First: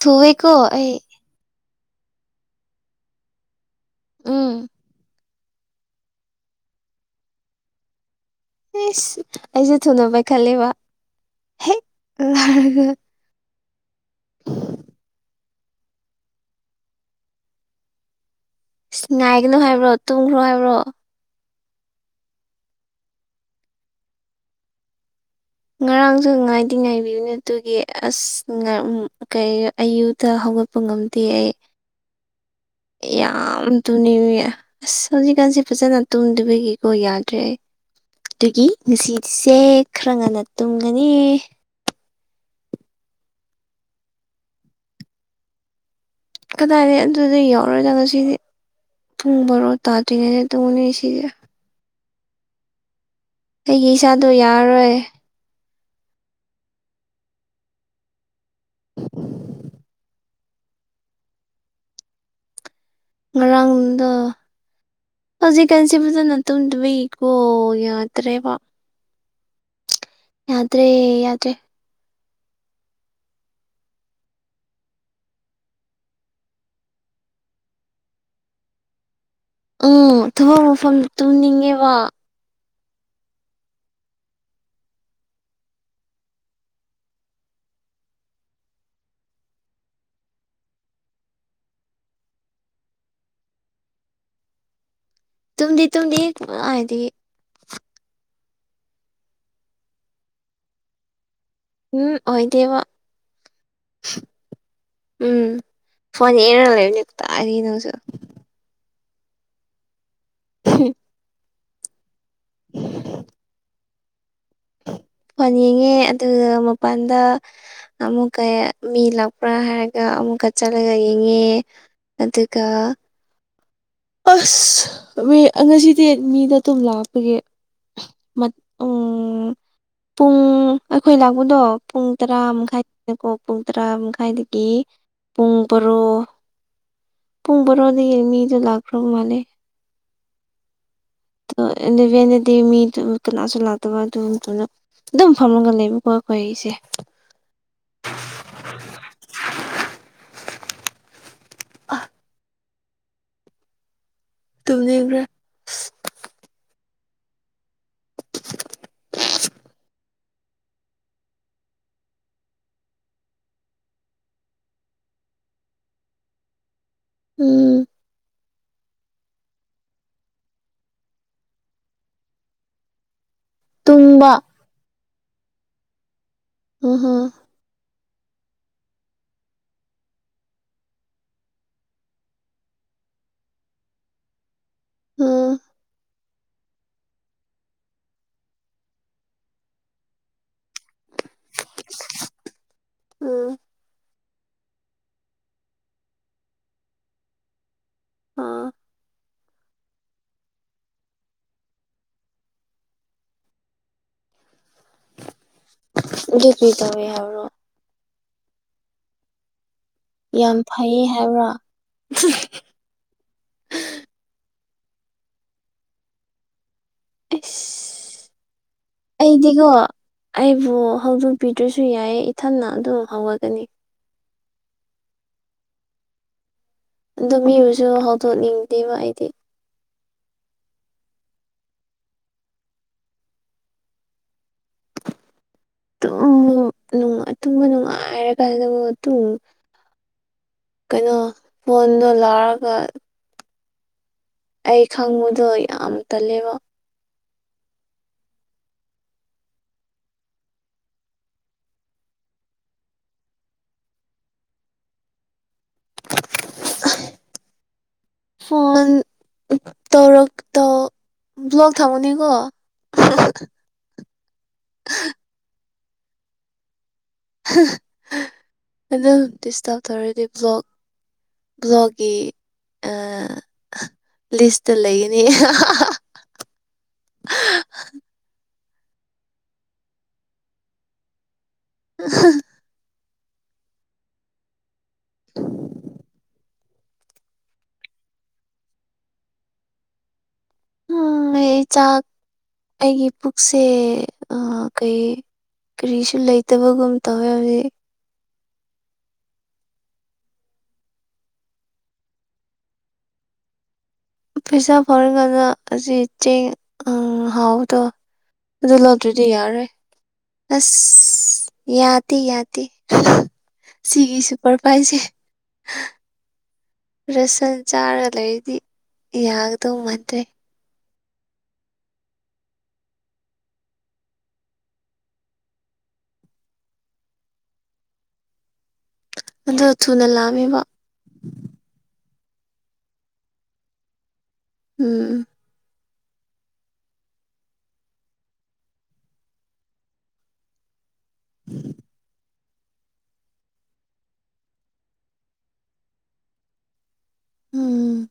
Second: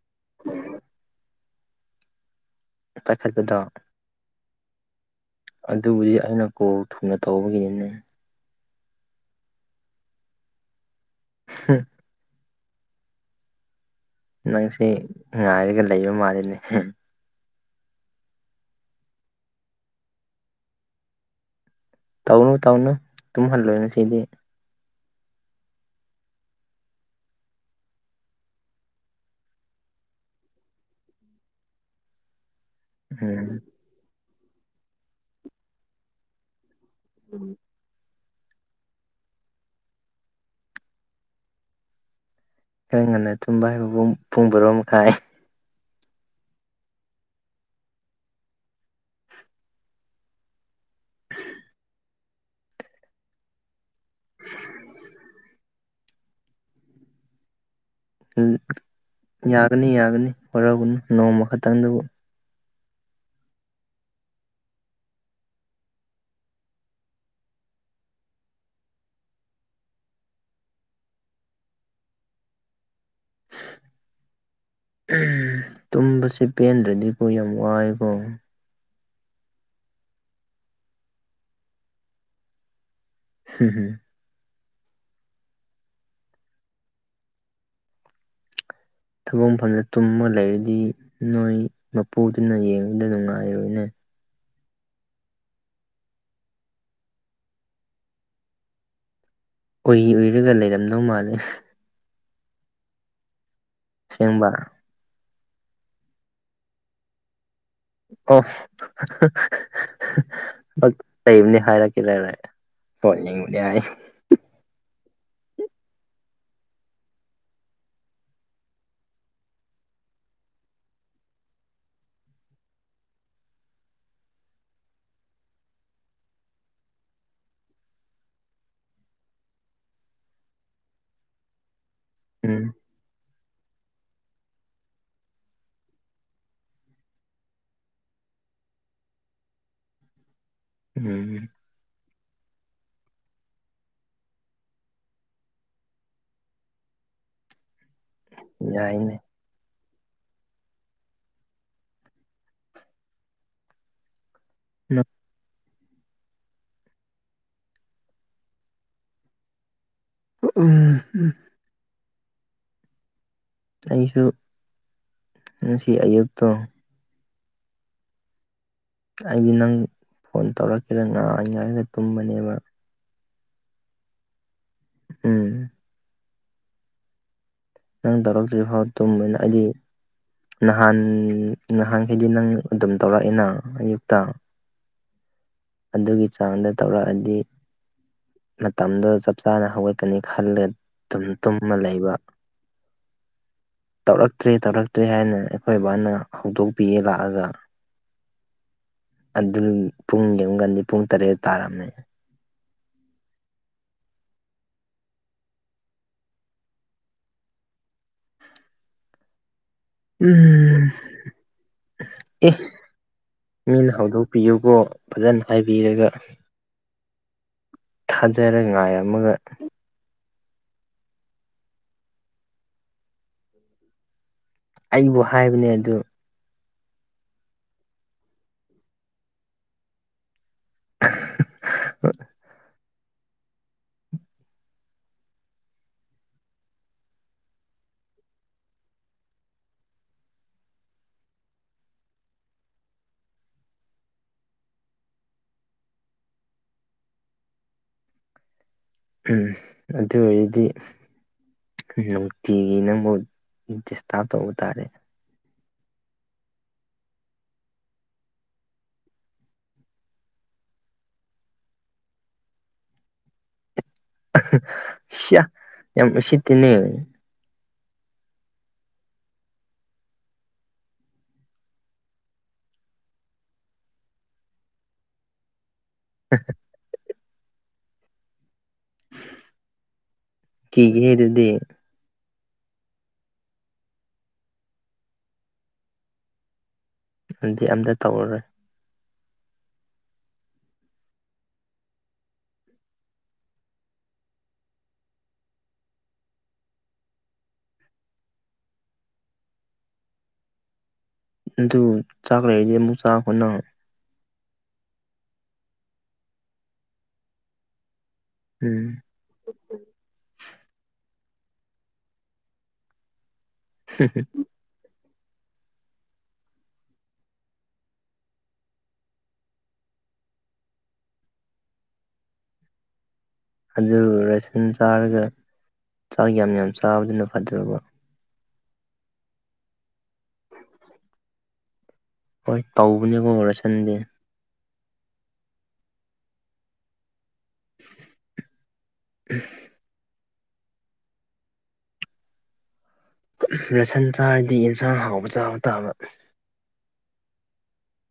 ꯊꯨꯋꯦꯀꯣ ꯑꯩ ꯄꯥꯏꯈꯠꯄꯗꯣ ꯎꯝ ꯑꯗꯨꯕꯨꯗꯤ ꯑꯩꯅ ꯀꯣꯜ ꯊꯨꯅ ꯇꯧꯕꯒꯤꯅꯤꯅꯦ ꯏꯁ ꯑꯩꯁꯦ ꯊꯨꯅ ꯄꯥꯢꯈꯠꯂꯦꯕ ꯍꯦꯛ ꯂꯔꯒ ꯅꯪꯁꯦ ꯉꯥꯏꯔꯒ ꯂꯩꯕ ꯃꯥꯜꯂꯤꯅꯦ ꯍꯦ ꯉꯥꯏꯒꯅꯣ ꯍꯥꯏꯕ꯭ꯔꯣ ꯇꯨꯝꯈ꯭ꯔꯣ ꯍꯥꯏꯕ꯭ꯔꯣ ꯇꯧꯅꯨ ꯇꯧꯅꯨ ꯇꯨꯝꯍꯜꯂꯣ ꯅꯁꯤꯗꯤ ꯉꯔꯥꯡꯁꯨ ꯉꯥꯏꯗꯤ ꯉꯥꯏꯕꯤꯕꯅꯦ ꯑꯗꯨꯒꯤ ꯑꯁ ꯉ ꯎꯝ ꯀꯩ ꯑꯌꯨꯗ ꯍꯧꯒꯠꯄ ꯉꯝꯗꯦ ꯑꯩ ꯎꯝ ꯌꯥꯝ ꯇꯨꯅꯤꯡꯉꯌꯦ ꯑꯁ ꯍꯧꯖꯤꯛꯀꯥꯟꯁꯦ ꯐꯖꯅ ꯇꯨꯝꯗꯕꯒꯤ ꯑꯣ ꯌꯥꯗ꯭ꯔꯦ ꯑꯗꯨꯒꯤ ꯉꯁꯤꯗꯤꯁꯦ ꯈꯔ ꯉꯟꯅ ꯇꯨꯝꯒꯅꯤ ꯈꯔ꯭ ꯉꯟꯅ ꯇꯨꯝꯕ ꯍꯥꯏꯕꯕꯨꯨꯡ ꯄꯨꯡ ꯔꯣ ꯃꯈꯥꯏ ꯀꯗꯥꯏꯗꯩ ꯑꯗꯨꯗꯤ ꯌꯧꯔꯣꯢꯗ ꯉꯁꯤꯗꯤ ꯄꯨꯡ ꯕꯥꯔꯣ ꯇꯥꯗ꯭ꯔꯤꯉꯩꯗ ꯇꯧꯅꯤ ꯁꯤꯗꯤ ꯑꯩꯒꯤ ꯏꯆꯥꯗꯣ ꯌꯥꯔꯔꯣꯏ ꯌꯥꯒꯅꯤ ꯌꯥꯒꯅꯤ ꯍꯔꯒꯅ ꯅꯣꯡꯃ ꯈꯛꯇꯪꯗꯕꯨ ꯉꯔꯥꯡꯗ ꯍꯧꯖꯤꯛꯀꯥꯟꯁꯤꯕꯨ ꯐꯖꯅ ꯇꯨꯝꯗꯕꯩꯀꯣ ꯌꯥꯗ꯭ꯔꯦꯕ ꯌꯥꯗ꯭ꯔꯦ ꯌꯥꯗ꯭ꯔꯦ ꯇꯨꯝꯕꯁꯦ ꯄꯦꯟꯗ꯭ꯔꯗꯤꯀꯣ ꯌꯥꯝ ꯋꯥꯏꯀꯣ ꯎꯝ ꯊꯕꯛ ꯃꯐꯝ ꯇꯨꯝꯅꯤꯡꯉꯦꯕ ꯍꯝ ꯍꯝ ꯊꯕꯛ ꯃꯐꯝꯗ ꯇꯨꯝꯃ ꯂꯩꯔꯗꯤ ꯅꯣꯏ ꯃꯄꯨꯗꯨꯅ ꯌꯦꯡꯕꯗ ꯅꯨꯡꯉꯥꯏꯔꯣꯏꯅꯦ ꯇꯨꯡꯗꯤ ꯇꯨꯡꯗꯤ ꯍꯥꯏꯗꯤ ꯎꯏ ꯎꯏꯔꯒ ꯂꯩꯔꯝꯗꯧ ꯃꯥꯜꯂꯦ ꯎꯝ ꯑꯣꯏꯗꯦꯕ ꯁꯦꯡꯕ ꯎꯝ ꯐꯣꯟ ꯍꯦ ꯂꯩꯦꯅꯤ ꯇꯥꯔꯤꯅꯧꯁꯨ ꯑꯣ ꯂꯩꯕꯅꯤ ꯍꯥꯏꯔꯛꯀꯦ ꯂꯔ ꯐ ꯀ ꯍꯥꯏꯏ ꯐꯣꯟ ꯌꯦꯡꯉꯦ ꯑꯗꯨꯒ ꯃꯄꯥꯟꯗ ꯑꯃꯨꯛꯀꯌꯦ ꯃꯤ ꯂꯥꯛꯄ꯭ꯔꯥ ꯍꯥꯏꯔꯒ ꯑꯃꯨꯛꯀ ꯆꯠꯂꯒ ꯌꯦꯡꯉꯦ ꯑꯗꯨꯒ ꯑꯁ ꯍ ꯉꯁꯤꯗꯤ ꯃꯤꯗ ꯑꯗꯨꯝ ꯂꯥꯛꯄꯒꯦ ꯃꯠ ꯎꯝ ꯄꯨꯡ ꯑꯩꯈꯣꯏ ꯂꯥꯛꯄꯗꯣ ꯄꯨꯡ ꯇꯔꯥ ꯎꯝ ꯃꯈꯥꯏꯅꯀꯣ ꯄꯨꯡ ꯇꯔꯥ ꯃꯈꯥꯏꯗꯒꯤ ꯄꯨꯡ ꯕꯥꯔꯣ ꯄꯨꯡ ꯕꯥꯔꯣꯗꯒꯤ ꯃꯤꯗꯣ ꯂꯥꯛꯈ꯭ꯔꯕ ꯃꯥꯜꯂꯦ ꯎꯝ ꯑꯗꯣ ꯑꯦꯂꯚꯦꯟꯗꯗꯤ ꯃꯤ ꯗꯨ ꯀꯅꯥꯁꯨ ꯂꯥꯛꯇꯕ ꯑꯗꯨꯝꯗꯨꯅ ꯗꯨꯝ ꯐꯝꯃꯒ ꯂꯩꯕꯀꯣ ꯑꯩ ꯀꯣ ꯑꯩꯁꯦ꯫ ꯌꯥꯏꯅꯦ꯫ ꯑ꯫ ꯇꯨꯝꯅꯤꯕ꯭ꯔꯥ ꯑꯣ ꯎꯝ ꯎꯝ ꯑꯩꯁꯨ ꯉꯁꯤ ꯑꯌꯨꯛꯇꯣ꯫ ꯎꯝ ꯑꯩꯗꯤ ꯅꯪ ꯐꯣꯟ ꯇꯧꯔꯛꯀꯦꯔ ꯉꯥꯡꯉꯥꯏꯒ ꯇꯨꯝꯕꯅꯦꯕ ꯇꯨꯝꯕ꯫ ꯎꯝ꯫ ꯎꯝ ꯍ ꯅꯪ ꯇꯧꯔꯛꯇ꯭ꯔꯤ ꯐꯥꯎ ꯇꯨꯝꯕꯅ ꯑꯩꯗꯤ꯫ ꯅꯍꯥꯟ ꯅꯍꯥꯟꯈꯩꯗꯤ ꯅꯪ ꯑꯗꯨꯝ ꯇꯧꯔꯛꯏ ꯅ ꯑꯌꯨꯛꯇ꯫ ꯎꯝ ꯑꯗꯨꯒꯤ ꯆꯥꯡꯗ ꯇꯧꯔꯛꯑꯗꯤ ꯃꯇꯝꯗꯣ ꯆꯞ ꯆꯥꯅ ꯍꯧꯒꯠꯀꯅꯤ ꯈꯜꯂꯦ꯫ ꯇꯨꯝ ꯇꯨꯝꯃ ꯂꯩꯕ꯫ ꯎꯝ ꯇꯧꯔꯛꯇ꯭ꯔꯦ ꯇꯧꯔꯛꯇ꯭ꯔꯦ ꯍꯥꯏꯅ ꯑꯩꯈꯣꯏ ꯕꯥꯅ ꯍꯧꯗꯣꯛꯄꯤꯌꯦ ꯂꯥꯛꯑꯒ ꯑꯥ ꯑꯗꯨ ꯄꯨꯡꯒꯤꯨꯛꯒꯟꯗꯤ ꯄꯨꯡ ꯇꯔꯦꯠ ꯇꯥꯔꯝꯃꯦ [unintelligible] ꯌꯥꯝ ꯎꯝ ꯐꯩꯌꯦ ꯍꯥꯏꯕ꯭ꯔꯥ ꯑꯦ ꯃꯤꯅ ꯍꯧꯗꯣꯛꯄꯤꯌꯨꯀꯣ ꯐꯖꯅ ꯍꯥꯏꯕꯤꯔꯒ꯫ ꯍ ꯊꯥꯖꯔꯦ ꯉꯥꯏꯔꯝꯃꯒ ꯑꯩꯕꯨ ꯍꯧꯗꯣꯛꯄꯤꯗ꯭ꯔꯁꯨ ꯌꯥꯏ ꯏꯊꯟꯅ ꯑꯗꯨꯝ ꯍꯧꯔꯒꯅꯤ ꯑꯩꯕꯨ ꯍꯥꯏꯕꯅꯦ ꯑꯗꯨ ꯑꯣ ꯃꯤꯕꯨꯁꯨ ꯍꯧꯗꯣꯛꯅꯤꯡꯗꯦꯕ ꯑꯩꯗꯤ ꯍ ꯨꯇꯨꯝ ꯅꯨꯉꯥꯢ ꯇꯨꯝꯕ ꯅꯨꯡꯉꯥꯏꯔꯀꯥꯟꯗꯕꯨꯨꯝ ꯇꯨꯝ ꯀꯩꯅꯣ ꯐꯣꯟꯗꯣ ꯂꯥꯛꯔꯒ꯫ ꯑꯩ ꯈꯪꯕꯗꯣ ꯌꯥꯝ ꯇꯜꯂꯦꯕ ꯎꯝ ꯑꯗꯨ ꯑꯣꯏꯔꯗꯤ꯫ ꯅꯨꯡꯇꯤꯒꯤ ꯅꯪꯕꯨꯛ ꯗꯤꯁꯇꯥꯔꯕ ꯇꯧꯕ ꯇꯥꯔꯦ [inaudible] ꯐꯣꯟ ꯑꯝ ꯇꯧꯔꯛꯇꯣ ꯕ꯭ꯂꯒ ꯊꯥꯃꯅꯤꯀꯣ ꯑꯍ ꯁꯤꯌꯦ ꯌꯥꯝ ꯎꯁꯤꯠꯇꯦꯅꯦ ꯗꯤꯁꯇꯕ ꯇꯧꯔꯦꯗꯤ ꯕ꯭ꯂꯣꯛ꯫ ꯕ꯭ꯂꯣꯛꯀꯤ ꯂꯤꯁꯇ ꯂꯩꯒꯅꯤ ꯍꯦ ꯍꯦ ꯀꯤꯒꯤꯍꯦ ꯑꯗꯨꯗꯤ ꯑ [unintelligible] [inaudible] ꯗꯤ ꯑꯝꯇ ꯇꯧꯔꯔꯣꯏ ꯎ ꯑꯩ ꯆꯥꯛ ꯑꯩꯒꯤ ꯄꯨꯛꯁꯦ ꯀꯩ ꯀꯔꯤꯁꯨ ꯂꯩꯇꯕꯒꯨꯝ ꯇꯧꯋꯦ ꯍꯧꯖꯤꯛ ꯑꯗꯨ ꯆꯥꯛꯂꯛꯏꯁꯦ ꯑꯃꯨꯛ ꯆꯥꯛꯈꯅ ꯄꯩꯁꯥ ꯐꯥꯎꯔꯒꯥꯟꯗ ꯑꯁꯤ ꯆꯦꯡ ꯍꯥꯎꯗꯣ ꯑꯗꯨ ꯎꯝ ꯂꯧꯗ꯭ꯣꯏ ꯑꯗꯨ ꯌꯥꯔꯣꯏ ꯑꯁ ꯌꯥꯇꯦ ꯌꯥꯇꯦ꯫ ꯁꯤꯒꯤ ꯁꯨꯄꯔ ꯄꯥꯏꯁꯦ ꯔꯁꯟ ꯆꯥꯔ ꯂꯩꯔꯤꯗꯤ ꯌꯥꯒꯗꯧ ꯃꯥꯟꯗ꯭ꯔꯦ ꯑꯗꯨ ꯔꯦꯁꯟ ꯆꯥꯔꯒ ꯆꯥꯛ ꯌꯥꯝ ꯌꯥꯝ ꯆꯥꯕꯗꯨꯅ ꯐꯗ꯭ꯔꯕ꯫ ꯑꯗꯣ ꯊꯨꯅ ꯂꯥꯑꯝꯃꯤꯕ꯫ ꯍꯣꯏ ꯇꯧꯕꯅꯦꯀꯣ ꯔꯁꯟꯗꯤ꯫ ꯎꯝ꯫ [unintelligible] [inaudible] ꯔꯁꯟ ꯆꯥꯔꯗꯤ ꯌꯦꯟꯁꯥꯡ ꯍꯥꯎꯕ ꯆꯥꯕ ꯇꯥꯕ ꯎꯝ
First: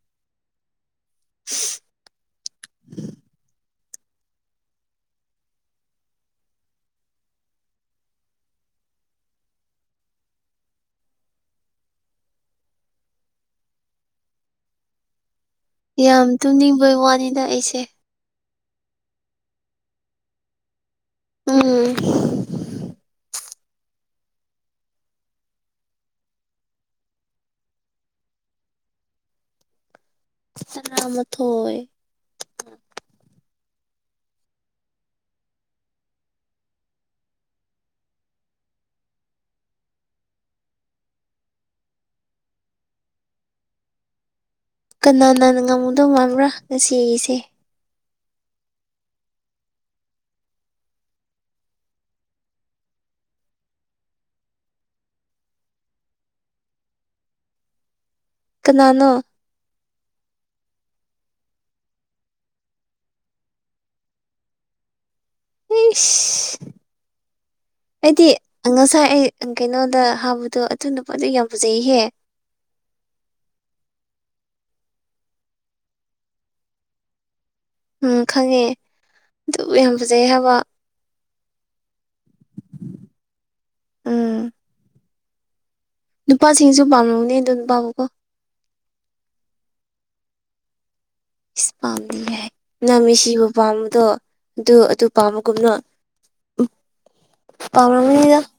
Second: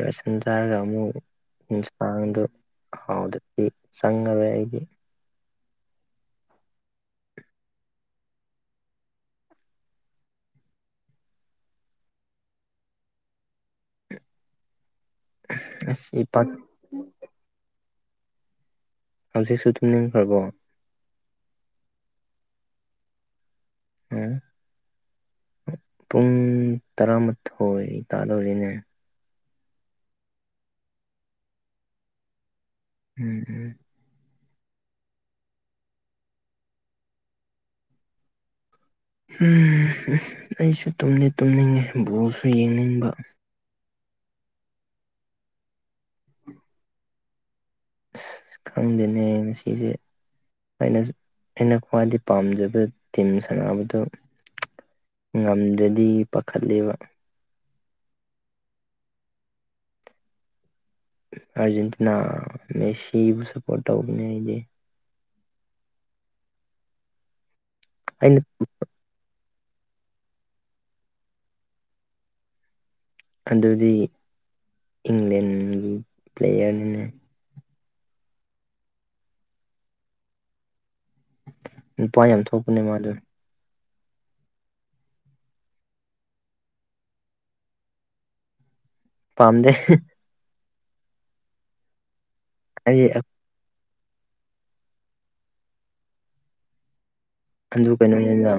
ꯔꯦꯁꯟ ꯆꯥꯔꯒ ꯑꯃꯨꯛ ꯌꯦꯟꯁꯥꯡꯗꯣ ꯍꯥꯎꯗꯗꯤ꯫ ꯆꯉꯕꯦ ꯍꯥꯏꯗꯤ ꯑꯁ ꯌꯥꯝ ꯏꯄꯥꯛ ꯇꯨꯝꯅꯤꯡꯕꯩ ꯋꯥꯅꯤꯅ ꯑꯩꯁꯦ ꯍꯧꯖꯤꯛꯁꯨ ꯇꯨꯝꯅꯤꯡꯈ꯭ꯔꯕꯣ ꯎꯝ ꯑꯣ ꯄꯨꯡ ꯇꯔꯥꯃꯥꯊꯣꯏ ꯇꯥꯗꯧꯔꯤꯅꯦ ꯁꯅꯥꯃꯊꯣꯏ ꯎꯝ ꯎꯝ ꯑꯩꯁꯨ ꯇꯨꯝꯂ ꯇꯨꯝꯅꯤꯡꯉꯦ ꯕꯣꯜꯁꯨ ꯌꯦꯡꯅꯤꯡꯕ ꯀꯅꯥ ꯅꯥꯟꯅ ꯉꯝꯃꯨꯗꯧ ꯃꯥꯕ꯭ꯔꯥ ꯉꯁꯤꯒꯤꯁꯦ ꯑꯁ ꯈꯪꯗꯅꯦ ꯉ ꯁꯤꯁꯦ ꯑꯩꯅ ꯑꯩꯅ ꯈ꯭ꯋꯥꯏꯗꯩ ꯄꯥꯝꯖꯕ ꯇꯤꯝ ꯁꯥꯟꯅꯕꯗꯨ ꯉꯝꯗ꯭ꯔꯗꯤ ꯄꯥꯈꯠꯂꯦꯕ ꯀꯅꯥꯅꯣ ꯑꯥꯔꯖꯦꯟꯇꯤꯅꯥ ꯃꯦꯁꯤꯕꯨ ꯁꯄꯣꯔꯠ ꯇꯧꯕꯅꯦ ꯑꯩꯗꯤ ꯑꯦ ꯑꯩꯗꯤ ꯑꯩꯅ ꯉꯁꯥꯏ ꯑꯩ ꯀꯩꯅꯣꯗ ꯍꯥꯕꯗꯣ ꯑꯊꯨ ꯅꯨ ꯄꯗ ꯌꯥꯝ ꯐꯖꯩꯍꯦ ꯑꯗꯨꯗꯤ ꯏꯪꯂꯦꯟꯒꯤ ꯄ꯭ꯂꯦꯌꯔꯅꯤꯅꯦ ꯎꯝ ꯈꯪꯉꯦ ꯑꯗꯨꯕꯨ ꯌꯥꯝ ꯐꯖꯩ ꯍꯥꯏꯕ ꯅꯨꯄꯥ ꯌꯥꯝ ꯊꯣꯛꯄꯅꯦ ꯃꯥꯗ ꯎꯝ ꯅꯨꯄꯥꯁꯤꯡꯁꯨ ꯄꯥꯝꯅꯧꯅꯦ ꯑꯗꯣ ꯅꯨꯄꯥꯕꯨꯀꯣ ꯄꯥꯝꯗꯦ ꯄꯝ ꯍꯥꯏ ꯅꯪ ꯍꯥꯏꯗꯤ ꯃꯤ ꯁꯤꯕꯨ ꯄꯥꯝꯕꯗꯣ ꯑꯗꯨ ꯑꯗꯨ ꯄꯥꯝꯃꯒꯨꯝꯅꯣ ꯎ ꯑꯗꯨ ꯀꯩꯅꯣꯅꯤꯅ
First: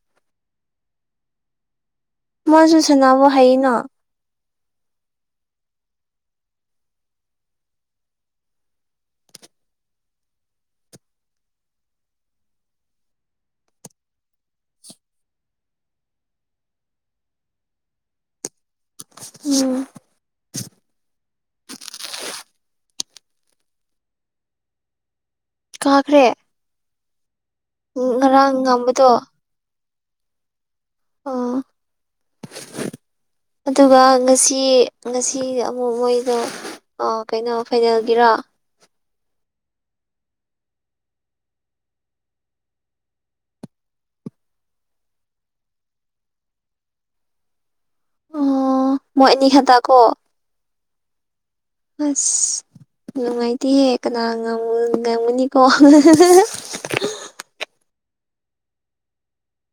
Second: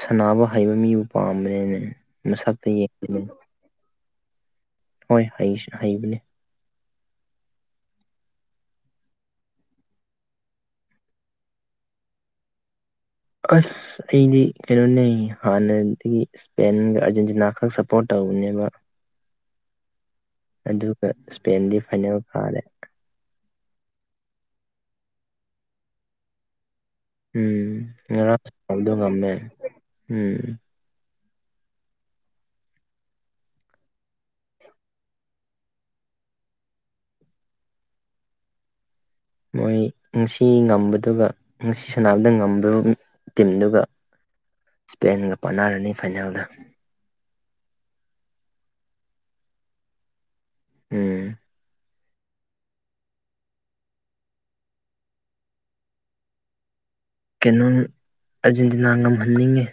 ꯁꯅꯕ ꯍꯩꯕ ꯃꯤꯕꯨ ꯄꯥꯝꯕꯅꯤꯅꯦ ꯃꯁꯛꯇ ꯃꯣꯏꯁꯨ ꯁꯅꯕ ꯌꯦꯡꯕꯅꯦ ꯍꯥꯏ ꯅ ꯍꯣꯏ ꯍ ꯍꯩꯕꯅꯦ ꯑꯁ ꯑꯩꯗꯤ ꯀꯩꯅꯣꯅꯦ ꯍꯥꯟꯅꯗꯒꯤ ꯏꯁꯄꯦꯟꯒ ꯑꯥꯔꯖꯦꯟꯇꯤꯅꯥ ꯈꯛ ꯁꯞꯄꯣꯔꯠ ꯇꯧꯕꯅꯦꯕ ꯎꯝ꯫ ꯑꯗꯨꯒ ꯏꯁꯄꯦꯟꯗꯤ ꯐꯥꯏꯅꯦꯜ ꯐꯥꯔꯦ ꯀꯥꯈ꯭ꯔꯦ ꯎꯝ ꯉꯔꯥꯡ ꯉꯔꯥꯡꯥꯡꯗ ꯉꯝꯕꯗꯣ ꯉꯝꯃꯦ ꯎꯝ ꯑꯥ [unintelligible] ꯑꯗꯨꯒ ꯉꯁꯤ ꯉꯁꯤ ꯑꯃꯨꯛ ꯃꯣꯏꯗ ꯑꯣ ꯀꯩꯅꯣ ꯐꯥꯏꯅꯦꯜꯒꯤꯔꯣ ꯃꯣꯏ ꯉꯁꯤ ꯉꯝꯕꯗꯨꯒ ꯉꯁꯤ ꯁꯥꯟꯅꯕꯗ ꯉꯝꯕ ꯇꯤꯝꯗꯨꯒ ꯏꯁꯄꯦꯟꯒ ꯄꯥꯟꯅꯔꯅꯤ ꯐꯥꯏꯅꯦꯜꯗ ꯑꯣ ꯃꯣꯏ ꯑꯅꯤ ꯈꯗ ꯀꯣ ꯎꯝ ꯑꯁ ꯅꯨꯡꯉꯥꯏꯇꯦꯍꯦ ꯀꯅꯥ ꯉꯝꯒꯨꯅꯤꯀꯣ ꯀꯩꯅꯣ ꯑꯔꯖꯦꯟꯇꯤꯅꯥ ꯉꯝꯍꯟꯅꯤꯡꯉꯤ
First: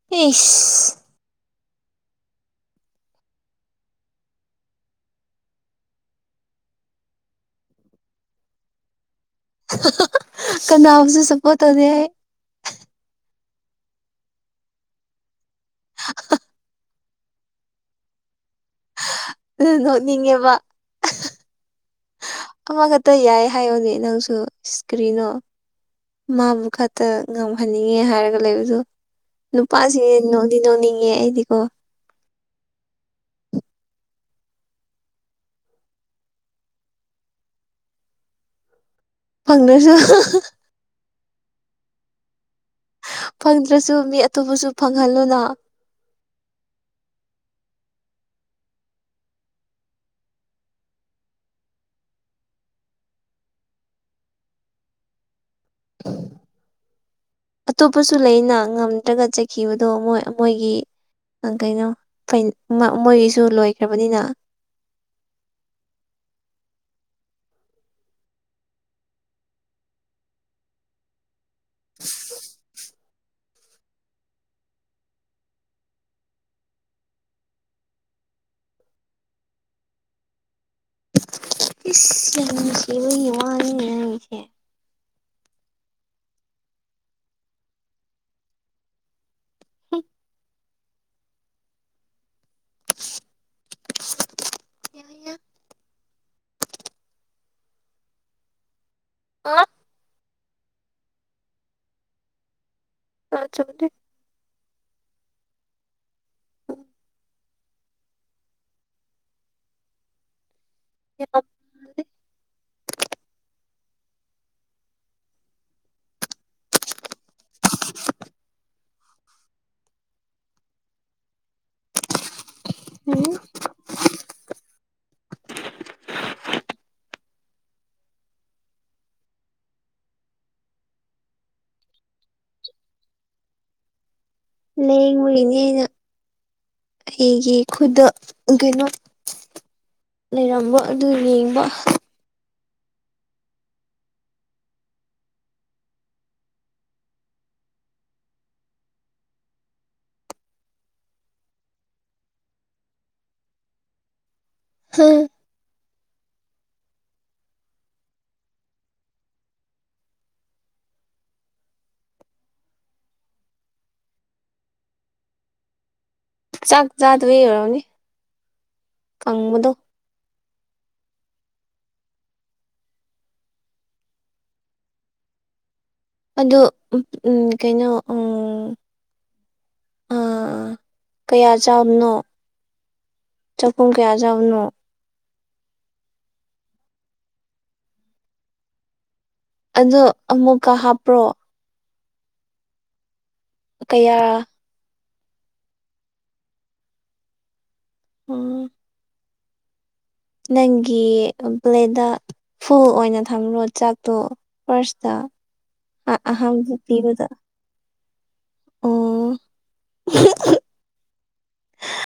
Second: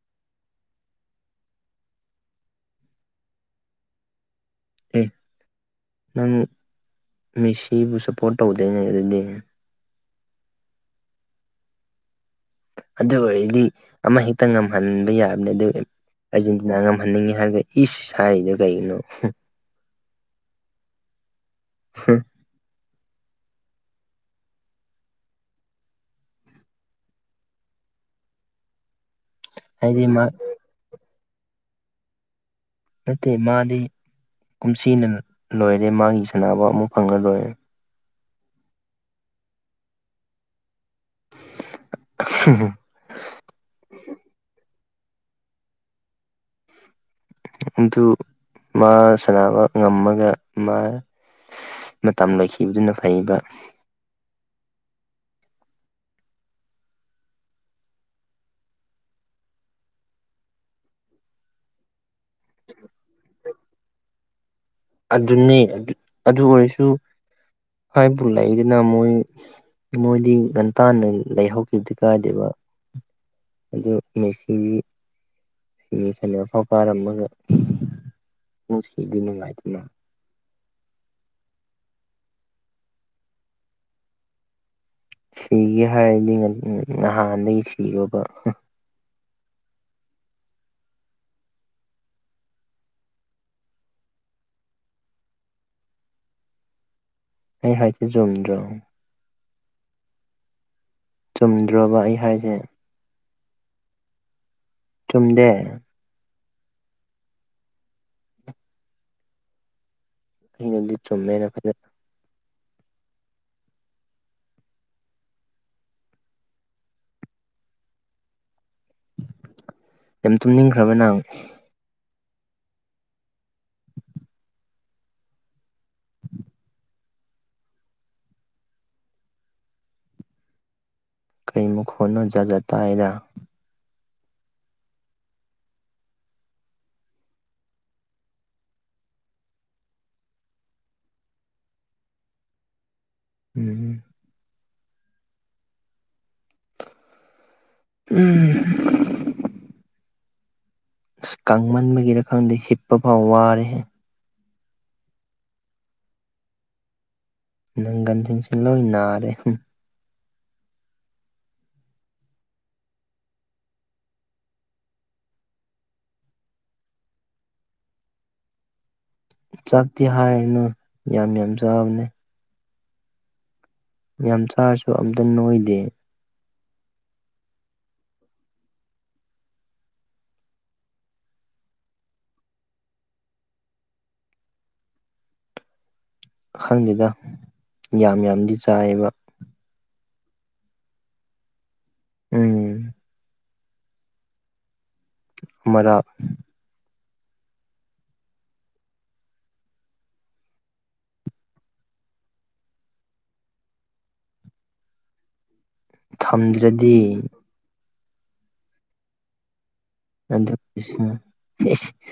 ꯏꯁ ꯑꯦ ꯅꯪ ꯃꯤꯁꯤꯕꯨ ꯁꯞꯄꯣꯔꯠ ꯇꯧꯗꯣꯏꯅꯦ ꯑꯗꯨꯗꯤ [unintelligible] ꯀꯅꯥꯕꯨꯁꯨ ꯁꯞꯄꯣꯔꯠ ꯇꯧꯗꯦ ꯍꯥꯏ ꯑꯗꯨ ꯑꯣꯏꯔꯗꯤ ꯑꯃ ꯍꯦꯛꯇ ꯉꯝꯍꯟꯕ ꯌꯥꯕꯅꯦ ꯑꯗꯨ ꯑꯔꯖꯦꯟꯇꯤꯅꯥ ꯍꯅꯤꯡꯉꯤ ꯍꯥꯏꯔꯒ ꯏꯁ ꯍꯥꯏꯔꯤꯗꯣ ꯀꯩꯒꯤꯅꯣ ꯑꯗꯨ ꯅꯣꯛꯅꯤꯡꯉꯦꯕꯥ ꯍꯝ ꯍꯣꯢ ꯑꯗꯨ ꯌꯥꯏ ꯍꯥꯏꯌꯣꯅꯦ ꯅꯪꯁꯨ ꯏꯁ ꯀ꯭ꯔꯤꯅꯣ ꯃꯥꯕꯨ ꯈꯛꯇ ꯉꯝꯍꯟꯅꯤꯡꯉꯦ ꯍꯥꯏꯔꯒ ꯂꯩꯕꯗꯣ ꯍꯥꯏꯗꯤ ꯅꯨꯄꯥꯁꯤꯡꯁꯦ ꯃꯥ ꯅꯣꯛꯗꯤ ꯅꯣꯡꯅꯤꯡꯉꯦ ꯑꯩꯗꯤꯀꯣ ꯅꯠꯇꯦ ꯃꯥꯗꯤ ꯀꯨꯝꯁꯤꯅ ꯂꯣꯏꯔꯦ ꯃꯥꯒꯤ ꯁꯥꯟꯅꯕ ꯑꯃ ꯐꯪꯉꯔꯣꯢ ꯐꯪꯗ꯭ꯔꯁꯨ [unintelligible] [unintelligible] ꯐꯪꯗ꯭ꯔꯁꯨ ꯃꯤ ꯑꯇꯣꯞꯄꯁꯨ ꯐꯪꯍꯜꯂꯨꯅ ꯑꯗꯨ ꯃꯥ ꯁꯥꯟꯅꯕ ꯉꯝꯃꯒ ꯃꯥ ꯃꯇꯝ ꯂꯣꯢꯈꯤꯕꯗꯨꯅ ꯐꯩꯑꯦꯕ [inaudible] ꯑꯇꯣꯞꯄꯁꯨ ꯂꯩꯅ ꯉꯝꯗ꯭ꯔꯒ ꯆꯠꯈꯤꯕꯗꯣ ꯃꯣꯏ ꯃꯣꯏꯒꯤ ꯀꯩꯅꯣ ꯃꯣꯏꯒꯤꯁꯨ ꯂꯣꯏꯈ꯭ꯔꯕꯅꯤꯅ ꯑꯗꯨꯅꯤ ꯑꯗꯨ ꯑꯣꯏꯔꯁꯨ ꯍꯥꯏꯕꯨ ꯂꯩꯗꯨꯅ ꯃꯣꯏ ꯃꯣꯏꯗꯤ ꯉꯟꯇꯥꯥꯟꯅ ꯂꯩꯍꯧ ꯗꯨꯗꯤ ꯀꯥꯢꯗꯦꯕ ꯑꯗꯨ ꯃꯦꯁꯤꯒꯤ ꯁꯤꯃꯤ ꯐꯥꯢꯅꯦꯜ ꯐꯥꯎ ꯀꯥꯔꯝꯃꯒ ꯄꯣꯈꯤꯕꯗꯤ ꯅꯨꯡꯉꯥꯏꯇꯦ [inaudible] [inaudible] ꯏꯁ ꯌꯥꯝ ꯅꯨꯡꯁꯤꯕꯒꯤ ꯋꯥꯅꯤꯅꯦ ꯍꯥꯢꯁꯦ ꯁꯤꯒꯦ ꯍꯥꯏꯔꯗꯤ ꯅꯍꯥꯟꯗꯒꯤ ꯁꯤꯔꯕ [inaudible] [inaudible] ꯑꯩ ꯍꯥꯏꯁꯦ ꯆꯨꯝꯗꯣ ꯑꯣ ꯆꯨꯝꯗ꯭ꯔꯣꯕ ꯑꯩ ꯍꯥꯏꯁꯦ [unintelligible] ꯆꯨꯝꯗꯦ ꯑꯩꯅꯗꯤ ꯆꯨꯝꯃꯦꯅ ꯈꯜ ꯌꯥꯝ ꯇꯨꯝꯅꯤꯡꯈ꯭ꯔꯕ ꯅꯪ ꯎꯝ ꯀꯩ ꯃꯈꯣꯟꯅꯣ ꯖꯥꯠ ꯖꯥꯠ ꯇꯥꯏꯗ ꯂꯦꯡꯕꯒꯤꯅꯤ ꯑꯩꯅ ꯑꯩꯒꯤ ꯈꯨꯗꯣ ꯗꯨꯅ ꯂꯩꯔꯝꯕ ꯑꯗꯨ ꯌꯦꯡꯕ ꯎꯝ ꯎꯝ ꯑꯁ ꯀꯡꯃꯟꯕꯒꯤꯔ ꯈꯪꯗꯦ ꯍꯤꯞꯄ ꯐꯥꯎ ꯋꯥꯔꯦꯍꯦ ꯍꯥ ꯅꯪꯒꯜꯁꯤꯡꯁꯤ ꯂꯣꯏ ꯅꯥꯔꯦ ꯆꯥꯛ ꯆꯥꯗꯣꯢ ꯑꯣꯢꯔꯅꯤ ꯀꯪꯕꯗꯣ ꯇꯤ ꯍꯥꯏꯔꯤꯅꯨ ꯌꯥꯝ ꯌꯥꯝ ꯆꯥꯕꯅꯤ ꯌꯥꯝ ꯆꯥꯔꯁꯨ ꯑꯝꯇ ꯅꯣꯏꯗꯦ ꯑꯗꯨ ꯎꯝ ꯀꯩꯅꯣ ꯎꯝ ꯑꯥ ꯀꯌꯥ ꯆꯥꯕꯅꯣ ꯆꯥꯛꯈꯨꯝ ꯀꯌꯥ ꯆꯥꯕꯅꯣ ꯈꯪꯗꯦꯗ ꯌꯥꯝ ꯌꯥꯝꯗꯤ ꯆꯥꯏꯌꯦꯕ꯫ ꯑꯗꯣ ꯑꯃꯨꯛꯀ ꯍꯥꯞꯄ꯭ꯔꯣ ꯎꯝ ꯀꯌꯥ ꯃꯔꯥꯞ ꯑꯝ ꯅꯪꯒꯤ ꯄ꯭ꯂꯦꯗ ꯐꯨꯜ ꯑꯣꯏꯅ ꯊꯝꯂꯣ ꯆꯥꯛꯇꯣ ꯐꯥꯔꯁꯇ ꯑꯍꯥꯟꯕ ꯊꯝꯗ꯭ꯔꯗꯤ ꯄꯤꯕꯗ ꯑꯣ [unintelligible]